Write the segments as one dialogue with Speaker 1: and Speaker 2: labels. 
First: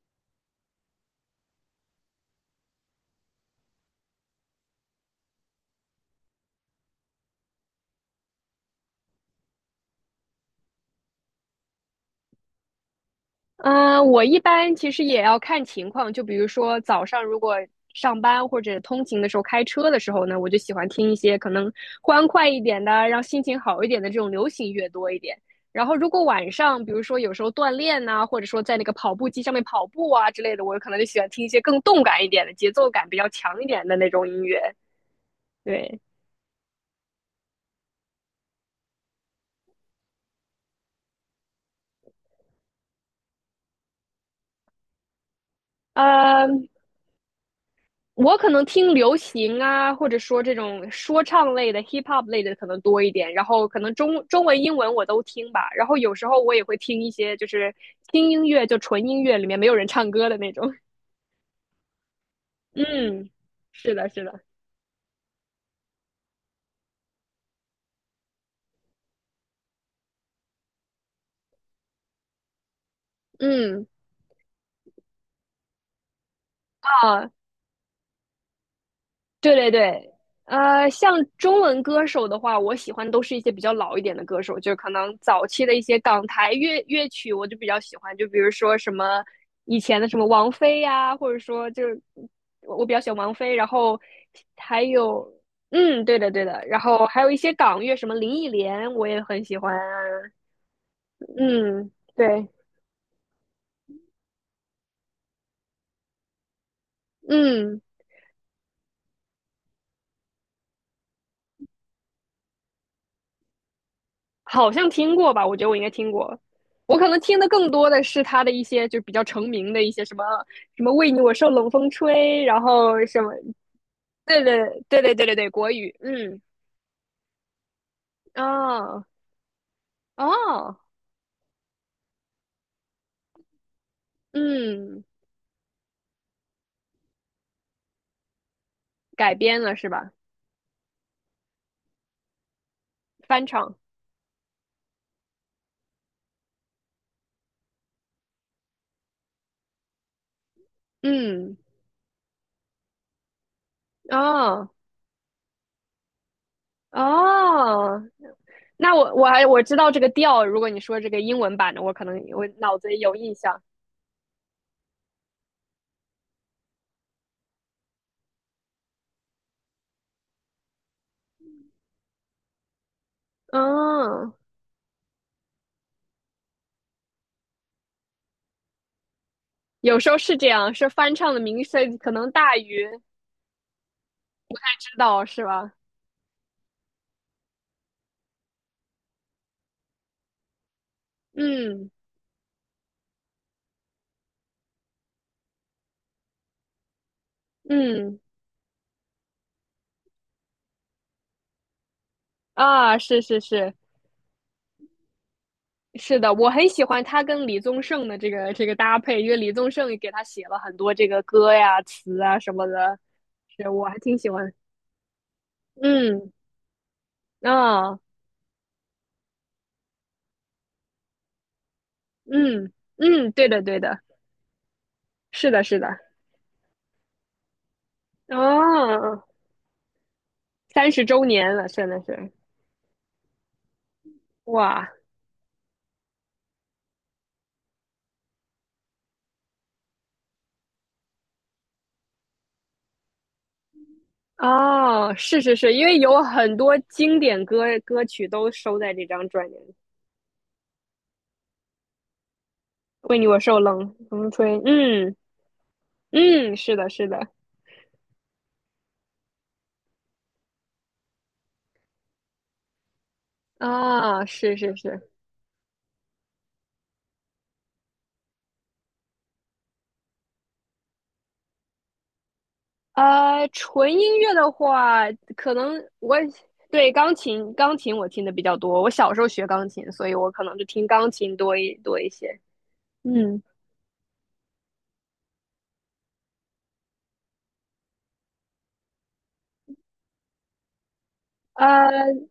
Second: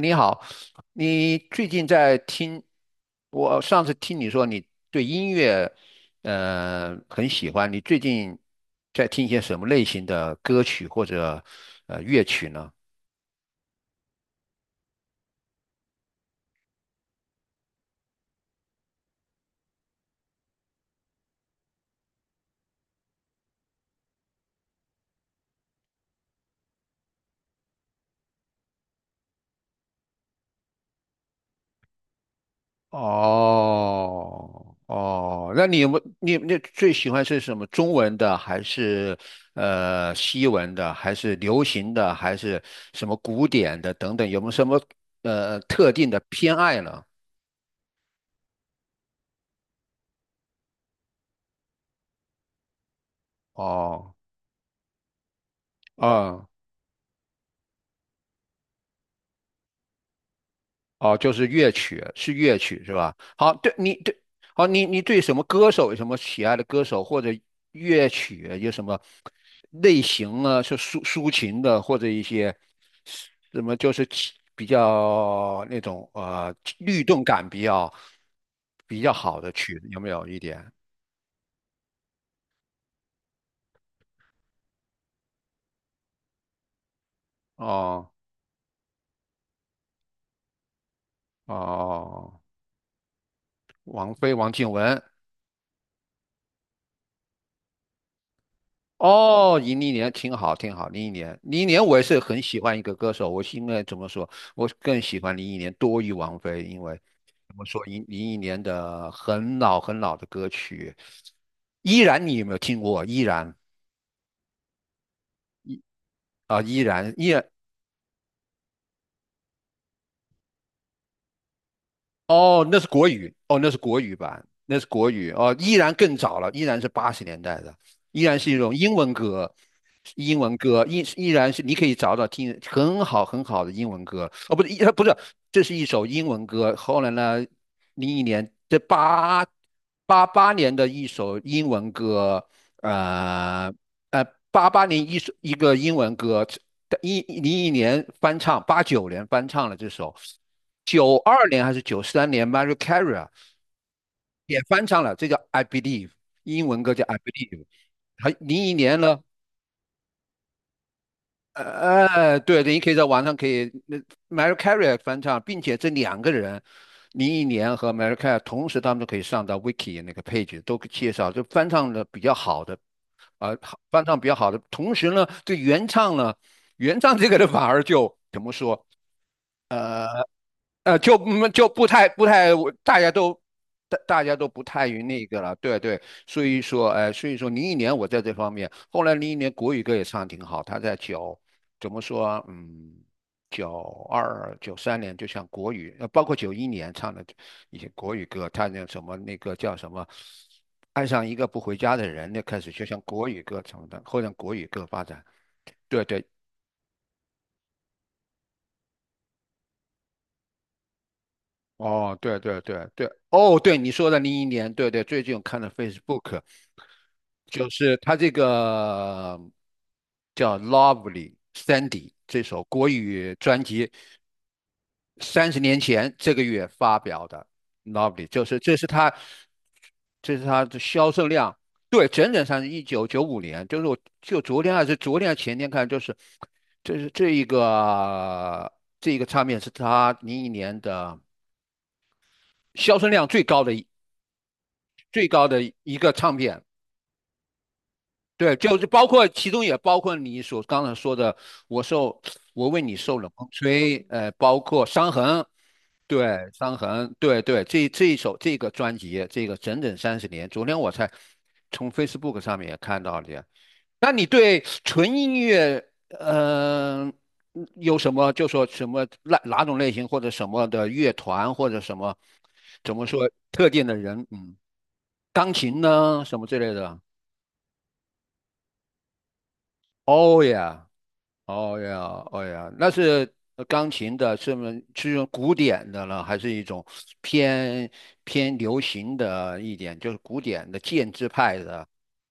Speaker 1: 你好，你最近在听？我上次听你说你对音乐，很喜欢。你最近在听一些什么类型的歌曲或者乐曲呢？
Speaker 2: 嗯，我一般其实也要看情况，就比如说早上如果上班或者通勤的时候开车的时候呢，我就喜欢听一些可能欢快一点的，让心情好一点的这种流行乐多一点。然后如果晚上，比如说有时候锻炼呐、或者说在那个跑步机上面跑步啊之类的，我可能就喜欢听一些更动感一点的、节奏感比较强一点的那种音乐。
Speaker 1: 哦哦，那你有没
Speaker 2: 对，
Speaker 1: 你你那最喜欢是什么？中文的还是西文的，还是流行的，还是什么古典的等等？有没有什么特定的偏
Speaker 2: 嗯。
Speaker 1: 爱呢？
Speaker 2: 我可能听流行啊，或者说这种说唱类的、hip hop 类的可能多一点，然后可能
Speaker 1: 哦，
Speaker 2: 中文、英文我都听吧，然后有时候
Speaker 1: 嗯。
Speaker 2: 我也会听一些就是轻音乐，就纯音乐里面没有人唱歌的那种。
Speaker 1: 哦，就是乐曲，是乐 曲是吧？
Speaker 2: 嗯，
Speaker 1: 好，对你
Speaker 2: 是的，
Speaker 1: 对，
Speaker 2: 是的，
Speaker 1: 好，你对什么歌手有什么喜爱的歌手或者乐曲有什么类型啊？是抒情的，或者一些什么
Speaker 2: 嗯。
Speaker 1: 就是起比较那种律动
Speaker 2: 啊。
Speaker 1: 感比较好的
Speaker 2: 对对
Speaker 1: 曲子，有没
Speaker 2: 对，
Speaker 1: 有一点？
Speaker 2: 像中文歌手的话，我喜欢都是一些比较老一点的歌手，就可能早期的一些港台乐曲，我就比较喜
Speaker 1: 哦
Speaker 2: 欢，就比如说什么以前的什么王菲呀、或者说就是
Speaker 1: 哦，
Speaker 2: 我比较喜欢王菲，然后
Speaker 1: 王菲、王静
Speaker 2: 还
Speaker 1: 雯。
Speaker 2: 有嗯，对的对的，然后还有一些港乐，什么林忆莲，我也很喜
Speaker 1: 哦，
Speaker 2: 欢啊
Speaker 1: 林忆莲，挺好，挺好。林忆莲，林忆莲，
Speaker 2: 嗯，
Speaker 1: 我也是很
Speaker 2: 对，
Speaker 1: 喜欢一个歌手，我是因为怎么说，我更喜欢林忆莲多于王菲，因为怎么
Speaker 2: 嗯。
Speaker 1: 说，林忆莲的很老很老的歌曲，依然，你有没有听过？依然
Speaker 2: 好像听过吧？我觉得我应该听过。
Speaker 1: 啊，依
Speaker 2: 我可
Speaker 1: 然
Speaker 2: 能
Speaker 1: 依
Speaker 2: 听
Speaker 1: 然
Speaker 2: 的更多的是他的一些就比较成名的一些什么什么为你我受冷风吹，然
Speaker 1: 哦，那是
Speaker 2: 后
Speaker 1: 国
Speaker 2: 什么，
Speaker 1: 语，哦，那是国语版，
Speaker 2: 对对
Speaker 1: 那是
Speaker 2: 对
Speaker 1: 国
Speaker 2: 对对
Speaker 1: 语，
Speaker 2: 对对，
Speaker 1: 哦，
Speaker 2: 国
Speaker 1: 依然
Speaker 2: 语，
Speaker 1: 更早
Speaker 2: 嗯，
Speaker 1: 了，依然是80年代的，依然是一种英
Speaker 2: 哦
Speaker 1: 文歌，英文
Speaker 2: 哦，
Speaker 1: 歌，依然是你可以找听很好很好的英文歌，哦，不是，
Speaker 2: 嗯，
Speaker 1: 这是一首英文歌，后来呢，零一年这
Speaker 2: 改
Speaker 1: 八
Speaker 2: 编了是吧？
Speaker 1: 八八年的一首英文歌，
Speaker 2: 翻
Speaker 1: 呃
Speaker 2: 唱，
Speaker 1: 呃，八八年一个英文歌，101年翻唱，89年翻唱了这首，九二
Speaker 2: 嗯，
Speaker 1: 年还是九三年 m a r i a Carey 啊也
Speaker 2: 哦
Speaker 1: 翻唱了，这叫《I Believe》，英文歌叫《I Believe》。
Speaker 2: 哦，
Speaker 1: 还零一
Speaker 2: 那
Speaker 1: 年
Speaker 2: 我
Speaker 1: 呢，
Speaker 2: 我还我知道这个调，如果你说这个英文版的，我可能我
Speaker 1: 对对，
Speaker 2: 脑
Speaker 1: 你
Speaker 2: 子
Speaker 1: 可以
Speaker 2: 里
Speaker 1: 在
Speaker 2: 有
Speaker 1: 网
Speaker 2: 印
Speaker 1: 上可
Speaker 2: 象，
Speaker 1: 以那 m a r i a Carey 翻唱，并且这两个人，零一年和 m a r i a Carey 同时他们都可以上到 Wiki 那个 page 都介绍，就翻唱的比较好的，呃，翻唱比
Speaker 2: 嗯、
Speaker 1: 较好的，同时呢，这原唱呢，原唱这个的反而就怎么说？
Speaker 2: 有时候
Speaker 1: 呃。
Speaker 2: 是这样，是
Speaker 1: 就
Speaker 2: 翻唱的名
Speaker 1: 就不
Speaker 2: 声
Speaker 1: 太
Speaker 2: 可
Speaker 1: 不
Speaker 2: 能
Speaker 1: 太，
Speaker 2: 大于
Speaker 1: 大家都大家都不太
Speaker 2: 知
Speaker 1: 于那
Speaker 2: 道
Speaker 1: 个
Speaker 2: 是
Speaker 1: 了，
Speaker 2: 吧？
Speaker 1: 对对，所以说，所以说零一年我在这方面，后来零一年国语歌也唱得挺好，他在怎
Speaker 2: 嗯
Speaker 1: 么说92、93年，就像国语，包括91年唱的一些国
Speaker 2: 嗯
Speaker 1: 语歌，他那什么那个叫什么，爱上一个不回家的人，那开始就
Speaker 2: 啊，
Speaker 1: 像
Speaker 2: 是
Speaker 1: 国语
Speaker 2: 是
Speaker 1: 歌
Speaker 2: 是
Speaker 1: 成的，后来国语歌发展，对
Speaker 2: 是
Speaker 1: 对，
Speaker 2: 的，我很喜欢他跟李宗盛的这个这个搭配，因为李宗盛也给他写了很多这个歌呀、
Speaker 1: 哦，
Speaker 2: 词
Speaker 1: 对
Speaker 2: 啊什
Speaker 1: 对
Speaker 2: 么
Speaker 1: 对
Speaker 2: 的，
Speaker 1: 对，哦，
Speaker 2: 是
Speaker 1: 对
Speaker 2: 我
Speaker 1: 你
Speaker 2: 还
Speaker 1: 说
Speaker 2: 挺
Speaker 1: 的
Speaker 2: 喜
Speaker 1: 零一
Speaker 2: 欢。
Speaker 1: 年，对对，最近我看了
Speaker 2: 嗯
Speaker 1: Facebook，就是
Speaker 2: 啊
Speaker 1: 他这个叫《Lovely Sandy》这首
Speaker 2: 嗯
Speaker 1: 国
Speaker 2: 嗯，
Speaker 1: 语
Speaker 2: 对
Speaker 1: 专
Speaker 2: 的对
Speaker 1: 辑，
Speaker 2: 的，
Speaker 1: 三
Speaker 2: 是
Speaker 1: 十
Speaker 2: 的
Speaker 1: 年
Speaker 2: 是的。
Speaker 1: 前这个月发表的《Lovely》，就是这是他，
Speaker 2: 哦，
Speaker 1: 的
Speaker 2: 三十
Speaker 1: 销
Speaker 2: 周
Speaker 1: 售
Speaker 2: 年
Speaker 1: 量，
Speaker 2: 了，真的
Speaker 1: 对，整
Speaker 2: 是
Speaker 1: 整上是1995年，就是我就
Speaker 2: 哇！
Speaker 1: 昨天还是前天看，就是这是这一个这一个唱片是他零一年的销售量最高的。
Speaker 2: 哦，
Speaker 1: 最
Speaker 2: 是
Speaker 1: 高
Speaker 2: 是
Speaker 1: 的
Speaker 2: 是，因
Speaker 1: 一
Speaker 2: 为
Speaker 1: 个
Speaker 2: 有
Speaker 1: 唱
Speaker 2: 很
Speaker 1: 片。
Speaker 2: 多经典歌曲都
Speaker 1: 对，就
Speaker 2: 收
Speaker 1: 是
Speaker 2: 在
Speaker 1: 包
Speaker 2: 这
Speaker 1: 括
Speaker 2: 张专
Speaker 1: 其
Speaker 2: 辑
Speaker 1: 中
Speaker 2: 里。
Speaker 1: 也包括你所刚才说的，我受我为你受
Speaker 2: 为你
Speaker 1: 冷
Speaker 2: 我
Speaker 1: 风
Speaker 2: 受冷
Speaker 1: 吹，
Speaker 2: 风
Speaker 1: 包
Speaker 2: 吹，
Speaker 1: 括伤
Speaker 2: 嗯
Speaker 1: 痕，对，
Speaker 2: 嗯，
Speaker 1: 伤
Speaker 2: 是的，是
Speaker 1: 痕，
Speaker 2: 的，
Speaker 1: 对对，这一首这个专辑，这个整整三十年，昨天我才从 Facebook 上面也看到的。那
Speaker 2: 啊，
Speaker 1: 你
Speaker 2: 是
Speaker 1: 对
Speaker 2: 是是，
Speaker 1: 纯音乐，嗯，有什么就说什么哪种类型或者什么的乐团或者什么怎么说特定
Speaker 2: 纯
Speaker 1: 的
Speaker 2: 音
Speaker 1: 人，
Speaker 2: 乐的话，
Speaker 1: 钢
Speaker 2: 可
Speaker 1: 琴
Speaker 2: 能我
Speaker 1: 呢什么之类
Speaker 2: 对
Speaker 1: 的？
Speaker 2: 钢琴，钢琴我听的比较多。我小时候学钢琴，所以我
Speaker 1: 哦
Speaker 2: 可能就听
Speaker 1: 呀，
Speaker 2: 钢琴多一
Speaker 1: 哦
Speaker 2: 多一
Speaker 1: 呀，
Speaker 2: 些。
Speaker 1: 哦呀，那是
Speaker 2: 嗯。
Speaker 1: 钢琴的，是吗？是用古典的了，还是一种偏偏流行的一点，就是古典的建制派的
Speaker 2: 呃，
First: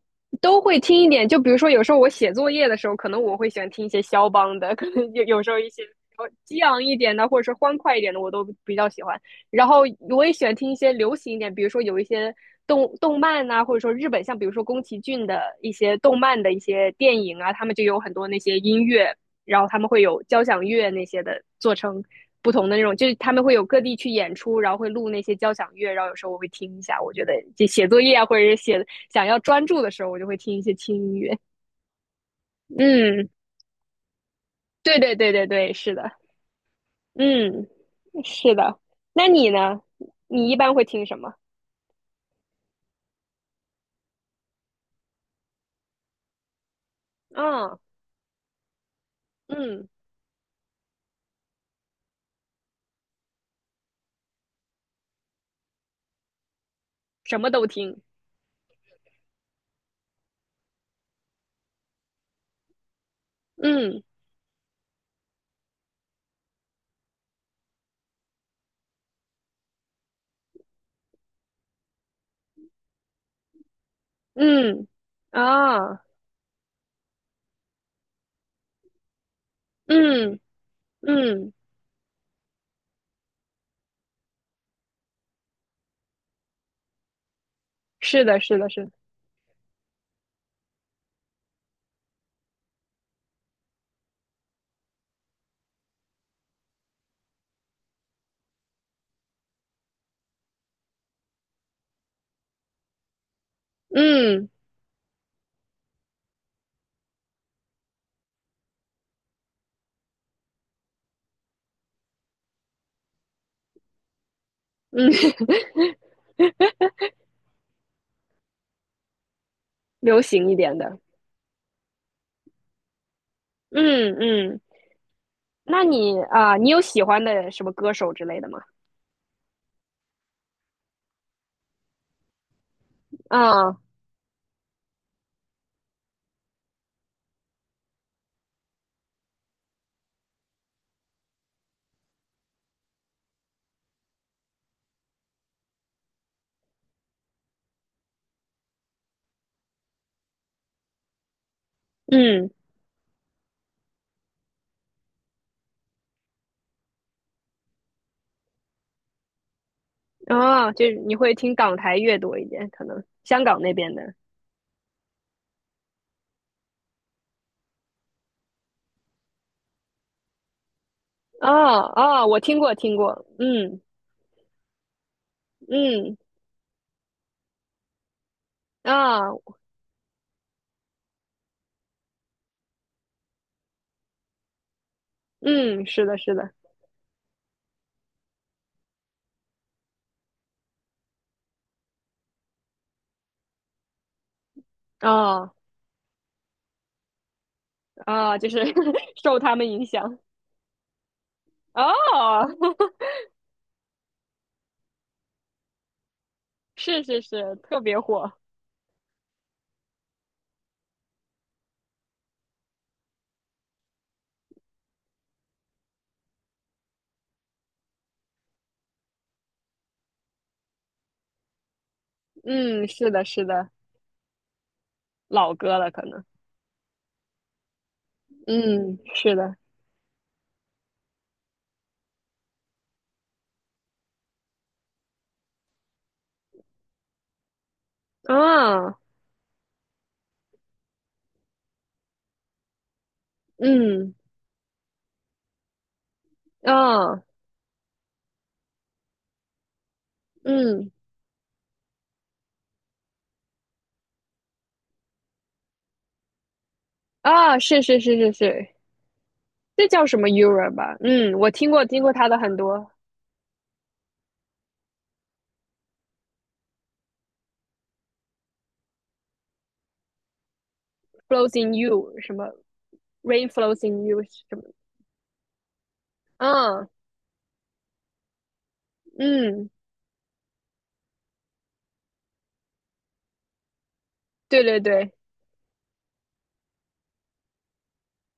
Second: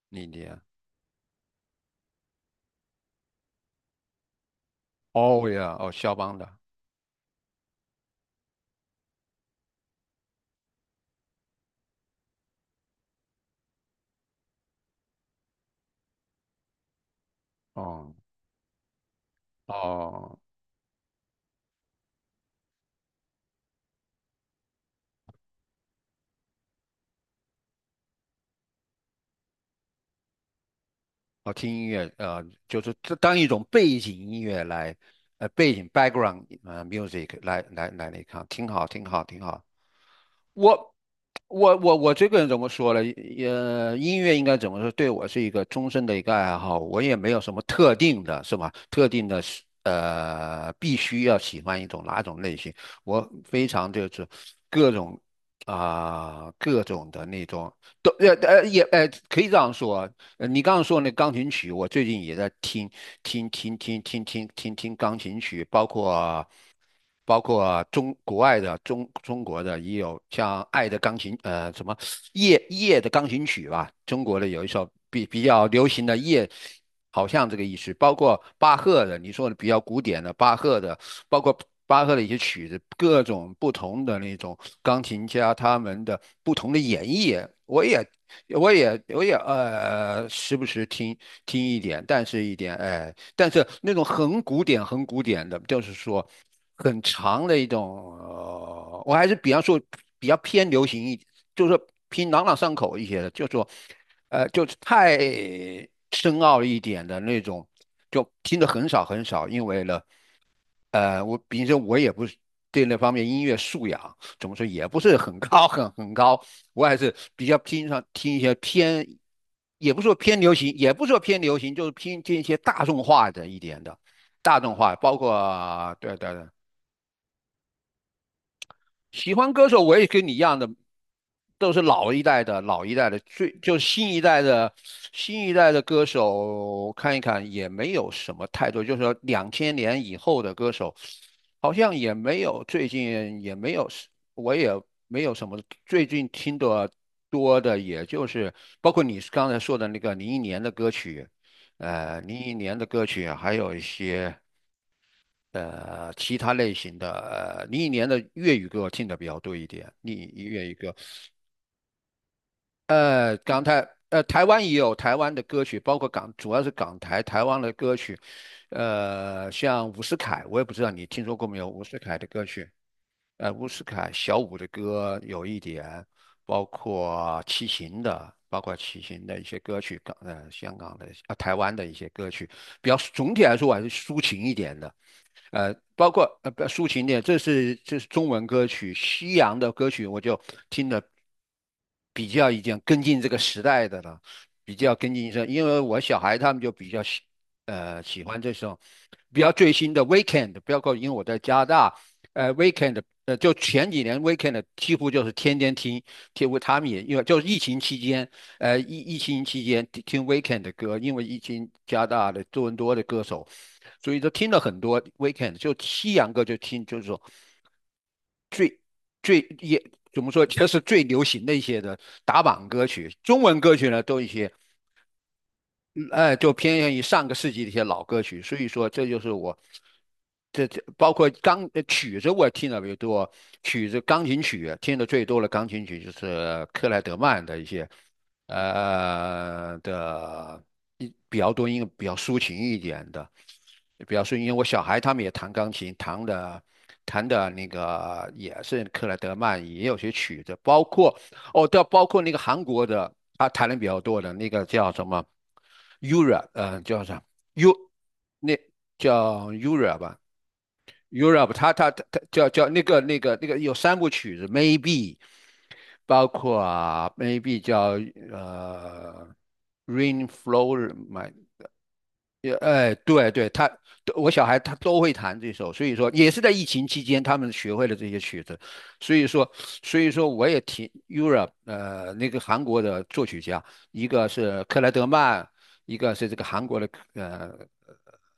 Speaker 1: 那点？
Speaker 2: 都会听一点。就比如说，有时候我写作业的时候，可能我会喜欢听一些肖邦的，可能有
Speaker 1: 哦
Speaker 2: 时候一
Speaker 1: 呀，
Speaker 2: 些
Speaker 1: 哦，肖邦的，
Speaker 2: 激昂一点的，或者是欢快一点的，我都比较喜欢。然后我也喜欢听一些流行一点，比如说有一些动漫呐、或者说日本，像比如说宫崎骏的一些动漫的一些电影啊，他们就有
Speaker 1: 哦
Speaker 2: 很多那些音乐，然后他们会有
Speaker 1: 哦
Speaker 2: 交响乐那些的做成。不同的那种，就是他们会有各地去演出，然后会录那些交响乐，然后有时候我会听一下，我觉得就写作业啊，或者是写想要专注的时候，我就会听一些轻音乐。
Speaker 1: 哦，听音乐，就是这
Speaker 2: 嗯，
Speaker 1: 当一种背景音乐来，
Speaker 2: 对对对对
Speaker 1: 背
Speaker 2: 对，
Speaker 1: 景
Speaker 2: 是的，
Speaker 1: background music 来
Speaker 2: 嗯
Speaker 1: 来来那看，
Speaker 2: 是
Speaker 1: 挺
Speaker 2: 的。
Speaker 1: 好，挺好，
Speaker 2: 那
Speaker 1: 挺
Speaker 2: 你
Speaker 1: 好。
Speaker 2: 呢？你一般会
Speaker 1: 我
Speaker 2: 听什么？
Speaker 1: 我这个人怎么说呢？音乐应该怎么说？对我是一个终身的一个爱好，我也没有什么
Speaker 2: 啊，
Speaker 1: 特定的，是吧？特定的是
Speaker 2: 嗯
Speaker 1: ，必须要喜欢一种哪种类型，我非常就是各种啊、各种的
Speaker 2: 什
Speaker 1: 那
Speaker 2: 么都
Speaker 1: 种
Speaker 2: 听
Speaker 1: 都也可以这样说，你刚刚说那钢琴曲，我最近也在听听听听
Speaker 2: 嗯
Speaker 1: 听听听听钢琴曲，包括中国外的中国的也有像《爱的钢琴》什么夜的钢琴曲吧，中国的有一
Speaker 2: 嗯
Speaker 1: 首比较流
Speaker 2: 啊。
Speaker 1: 行的夜，好像这个意思，包括巴赫的，你说的比较古典的
Speaker 2: 嗯
Speaker 1: 巴赫的，包
Speaker 2: 嗯
Speaker 1: 括。巴赫的一些曲子，各种不同的那种钢琴家他们的不同的演绎，
Speaker 2: 是的，是的，是的，
Speaker 1: 我也时不时听一点，但是一点哎，但是那种很古典、很古典的，就是说很长的一种，我还是比方说比较偏流行一，就是说偏朗朗上口一些的，就是说
Speaker 2: 嗯
Speaker 1: 就是太深奥一点的那种，就听得很少很少，因为呢。我比如说，我也不是对那方面音乐素养怎么说也不
Speaker 2: 嗯，
Speaker 1: 是很高 很高，我还是比较偏上听一些偏，也不说
Speaker 2: 流
Speaker 1: 偏
Speaker 2: 行
Speaker 1: 流
Speaker 2: 一
Speaker 1: 行，
Speaker 2: 点
Speaker 1: 也
Speaker 2: 的。
Speaker 1: 不说偏流行，就是偏听一些大众化的一点的，
Speaker 2: 嗯
Speaker 1: 大
Speaker 2: 嗯
Speaker 1: 众化，包
Speaker 2: 那
Speaker 1: 括对
Speaker 2: 你
Speaker 1: 对对。
Speaker 2: 啊，你有喜欢的什么歌手之类的吗？
Speaker 1: 喜欢歌手我也跟你一样的，都是老一代的老一代的，就
Speaker 2: 啊
Speaker 1: 是新一代的歌手看一看也没有什么太多，就是说2000年以后的歌手好像也没有，最近也没有，我也没有什么最近听的多的，也就是包括你刚才说的那个零一年的歌曲，零
Speaker 2: 嗯
Speaker 1: 一年的歌曲，还有一些。其他类型的，零一年的粤语歌我听的比较多一点，粤
Speaker 2: 啊，
Speaker 1: 语
Speaker 2: 就
Speaker 1: 歌，
Speaker 2: 是你会听港台乐多一点，可能香港
Speaker 1: 港
Speaker 2: 那
Speaker 1: 台，
Speaker 2: 边的。
Speaker 1: 台湾也有台湾的歌曲，包括港，主要是港台台湾的歌曲，像伍思凯，我也不知道你听说过没有，
Speaker 2: 啊
Speaker 1: 伍思凯
Speaker 2: 啊，
Speaker 1: 的
Speaker 2: 我
Speaker 1: 歌
Speaker 2: 听
Speaker 1: 曲，
Speaker 2: 过听过，
Speaker 1: 伍
Speaker 2: 嗯
Speaker 1: 思凯、小五的歌有一点，
Speaker 2: 嗯
Speaker 1: 包括齐秦的。包括齐秦
Speaker 2: 啊
Speaker 1: 的一些歌曲，香港的啊台湾的一些歌曲，比较总体来说我还是抒情一点的。
Speaker 2: 嗯，是
Speaker 1: 包
Speaker 2: 的
Speaker 1: 括
Speaker 2: 是的，
Speaker 1: 不抒情的，这是中文歌曲，西洋的歌曲我就听的比较已经跟进这个时代的了，比较跟进一这，
Speaker 2: 啊
Speaker 1: 因为我小孩他们就比较喜
Speaker 2: 啊，
Speaker 1: 欢
Speaker 2: 就
Speaker 1: 这
Speaker 2: 是
Speaker 1: 种 比
Speaker 2: 受
Speaker 1: 较
Speaker 2: 他们
Speaker 1: 最
Speaker 2: 影
Speaker 1: 新的
Speaker 2: 响
Speaker 1: Weekend，包括因为我在加拿大，
Speaker 2: 哦，
Speaker 1: Weekend 就前几年 Weekend 几乎就是天天听，几乎他们也
Speaker 2: 是
Speaker 1: 因
Speaker 2: 是
Speaker 1: 为就是
Speaker 2: 是，
Speaker 1: 疫情
Speaker 2: 特
Speaker 1: 期
Speaker 2: 别
Speaker 1: 间
Speaker 2: 火，
Speaker 1: 疫情期间听 Weekend 的歌，因为疫情加大的多伦多的歌手，所以就听了很多 Weekend，就西洋歌就听，就是说最也怎么说，就是最流行的一些的打榜歌
Speaker 2: 嗯，是
Speaker 1: 曲。
Speaker 2: 的
Speaker 1: 中
Speaker 2: 是
Speaker 1: 文
Speaker 2: 的，
Speaker 1: 歌曲呢，都一些
Speaker 2: 老歌了可
Speaker 1: 嗯
Speaker 2: 能，
Speaker 1: 哎，就偏向于上个世纪的一些老歌曲，所以说
Speaker 2: 嗯，
Speaker 1: 这就是
Speaker 2: 是的，
Speaker 1: 我，这包括曲子我听的比较多，曲子钢琴曲听的最多的钢琴曲就是克莱德曼的一些，
Speaker 2: 啊
Speaker 1: 呃的一比较多，因为比较抒情一点的，比
Speaker 2: 嗯
Speaker 1: 较抒情。因为我小孩他们也弹钢琴，
Speaker 2: 啊
Speaker 1: 弹的那个也是克莱德曼，也有些曲子，包
Speaker 2: 嗯
Speaker 1: 括。哦，对啊，包括那个韩国的，他谈的比较多的那个叫什么 Europe，叫啥
Speaker 2: 啊，
Speaker 1: U，
Speaker 2: 是是是是
Speaker 1: 那
Speaker 2: 是，
Speaker 1: 叫
Speaker 2: 这
Speaker 1: Europe
Speaker 2: 叫
Speaker 1: 吧
Speaker 2: 什么 Euro 吧？嗯，我
Speaker 1: ，Europe，他
Speaker 2: 听过
Speaker 1: 他
Speaker 2: 听
Speaker 1: 他
Speaker 2: 过
Speaker 1: 他
Speaker 2: 他的
Speaker 1: 叫
Speaker 2: 很
Speaker 1: 叫那
Speaker 2: 多
Speaker 1: 个那个那个有三部曲子，Maybe，包括啊 Maybe 叫呃 Rain Flow My，
Speaker 2: ，Flows in You 什么
Speaker 1: 也哎，对对，
Speaker 2: Rain
Speaker 1: 他
Speaker 2: Flows in You
Speaker 1: 我小
Speaker 2: 什
Speaker 1: 孩
Speaker 2: 么
Speaker 1: 他都会弹这首，所以说也是在疫情
Speaker 2: 啊
Speaker 1: 期间他们学会了这些曲子，所以说
Speaker 2: 嗯嗯。
Speaker 1: 所以说我也听 Europe 那个韩国的作曲家，一个是
Speaker 2: 对对
Speaker 1: 克莱德
Speaker 2: 对，
Speaker 1: 曼，一个是这个韩国的呃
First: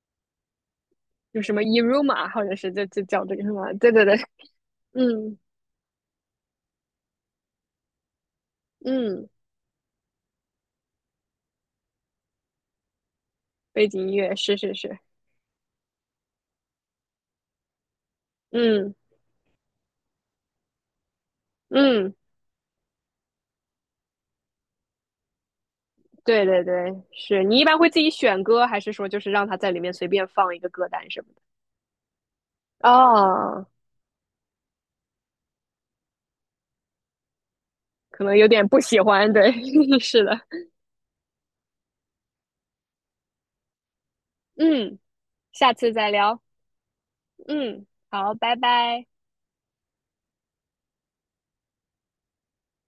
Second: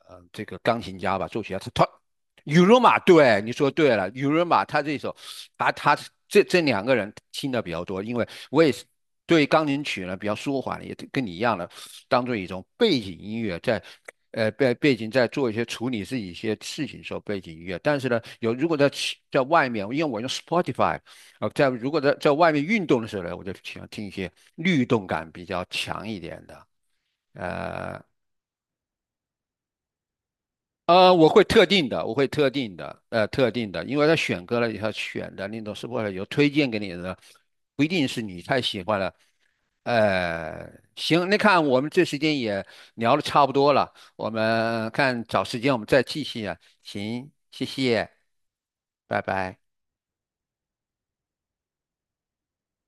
Speaker 1: 呃这个钢琴家吧，作
Speaker 2: 有
Speaker 1: 曲
Speaker 2: 什
Speaker 1: 家，
Speaker 2: 么
Speaker 1: 他
Speaker 2: Iruma，或者
Speaker 1: 雨
Speaker 2: 是
Speaker 1: 柔
Speaker 2: 这
Speaker 1: 马，
Speaker 2: 这叫这
Speaker 1: 对，
Speaker 2: 个什
Speaker 1: 你说
Speaker 2: 么？对
Speaker 1: 对
Speaker 2: 对
Speaker 1: 了，
Speaker 2: 对，
Speaker 1: 雨柔马他这首，
Speaker 2: 嗯
Speaker 1: 把他这两个人听的比较多，因为我也是
Speaker 2: 嗯，
Speaker 1: 对钢琴曲呢比较舒缓，也跟你一样的，当做一种背景音乐在。
Speaker 2: 背景音乐是是
Speaker 1: 背
Speaker 2: 是，
Speaker 1: 景在做一些处理自己一些事情的时候，背景音乐。但是呢，如果在
Speaker 2: 嗯
Speaker 1: 在外面，因为我用 Spotify，在如果在
Speaker 2: 嗯，
Speaker 1: 在外面运动的时候呢，我就喜欢听一些律动感比较强一点
Speaker 2: 对对
Speaker 1: 的。
Speaker 2: 对，是你一般会自
Speaker 1: 呃，
Speaker 2: 己选歌，还是说就是让他在里面随便放一个歌单什
Speaker 1: 我
Speaker 2: 么的？
Speaker 1: 会特定的，我会特定的，特
Speaker 2: 哦，
Speaker 1: 定的，因为他选歌了以后选的那种是或者有推荐给你的，不一定是
Speaker 2: 可能
Speaker 1: 你
Speaker 2: 有
Speaker 1: 太
Speaker 2: 点不
Speaker 1: 喜
Speaker 2: 喜
Speaker 1: 欢了。
Speaker 2: 欢，对，是的，
Speaker 1: 呃，行，那看我们这时间也聊的差不多了，我们
Speaker 2: 嗯，
Speaker 1: 看找时间
Speaker 2: 下
Speaker 1: 我们
Speaker 2: 次
Speaker 1: 再
Speaker 2: 再
Speaker 1: 继
Speaker 2: 聊，
Speaker 1: 续啊。行，谢
Speaker 2: 嗯，
Speaker 1: 谢，
Speaker 2: 好，拜拜。
Speaker 1: 拜拜。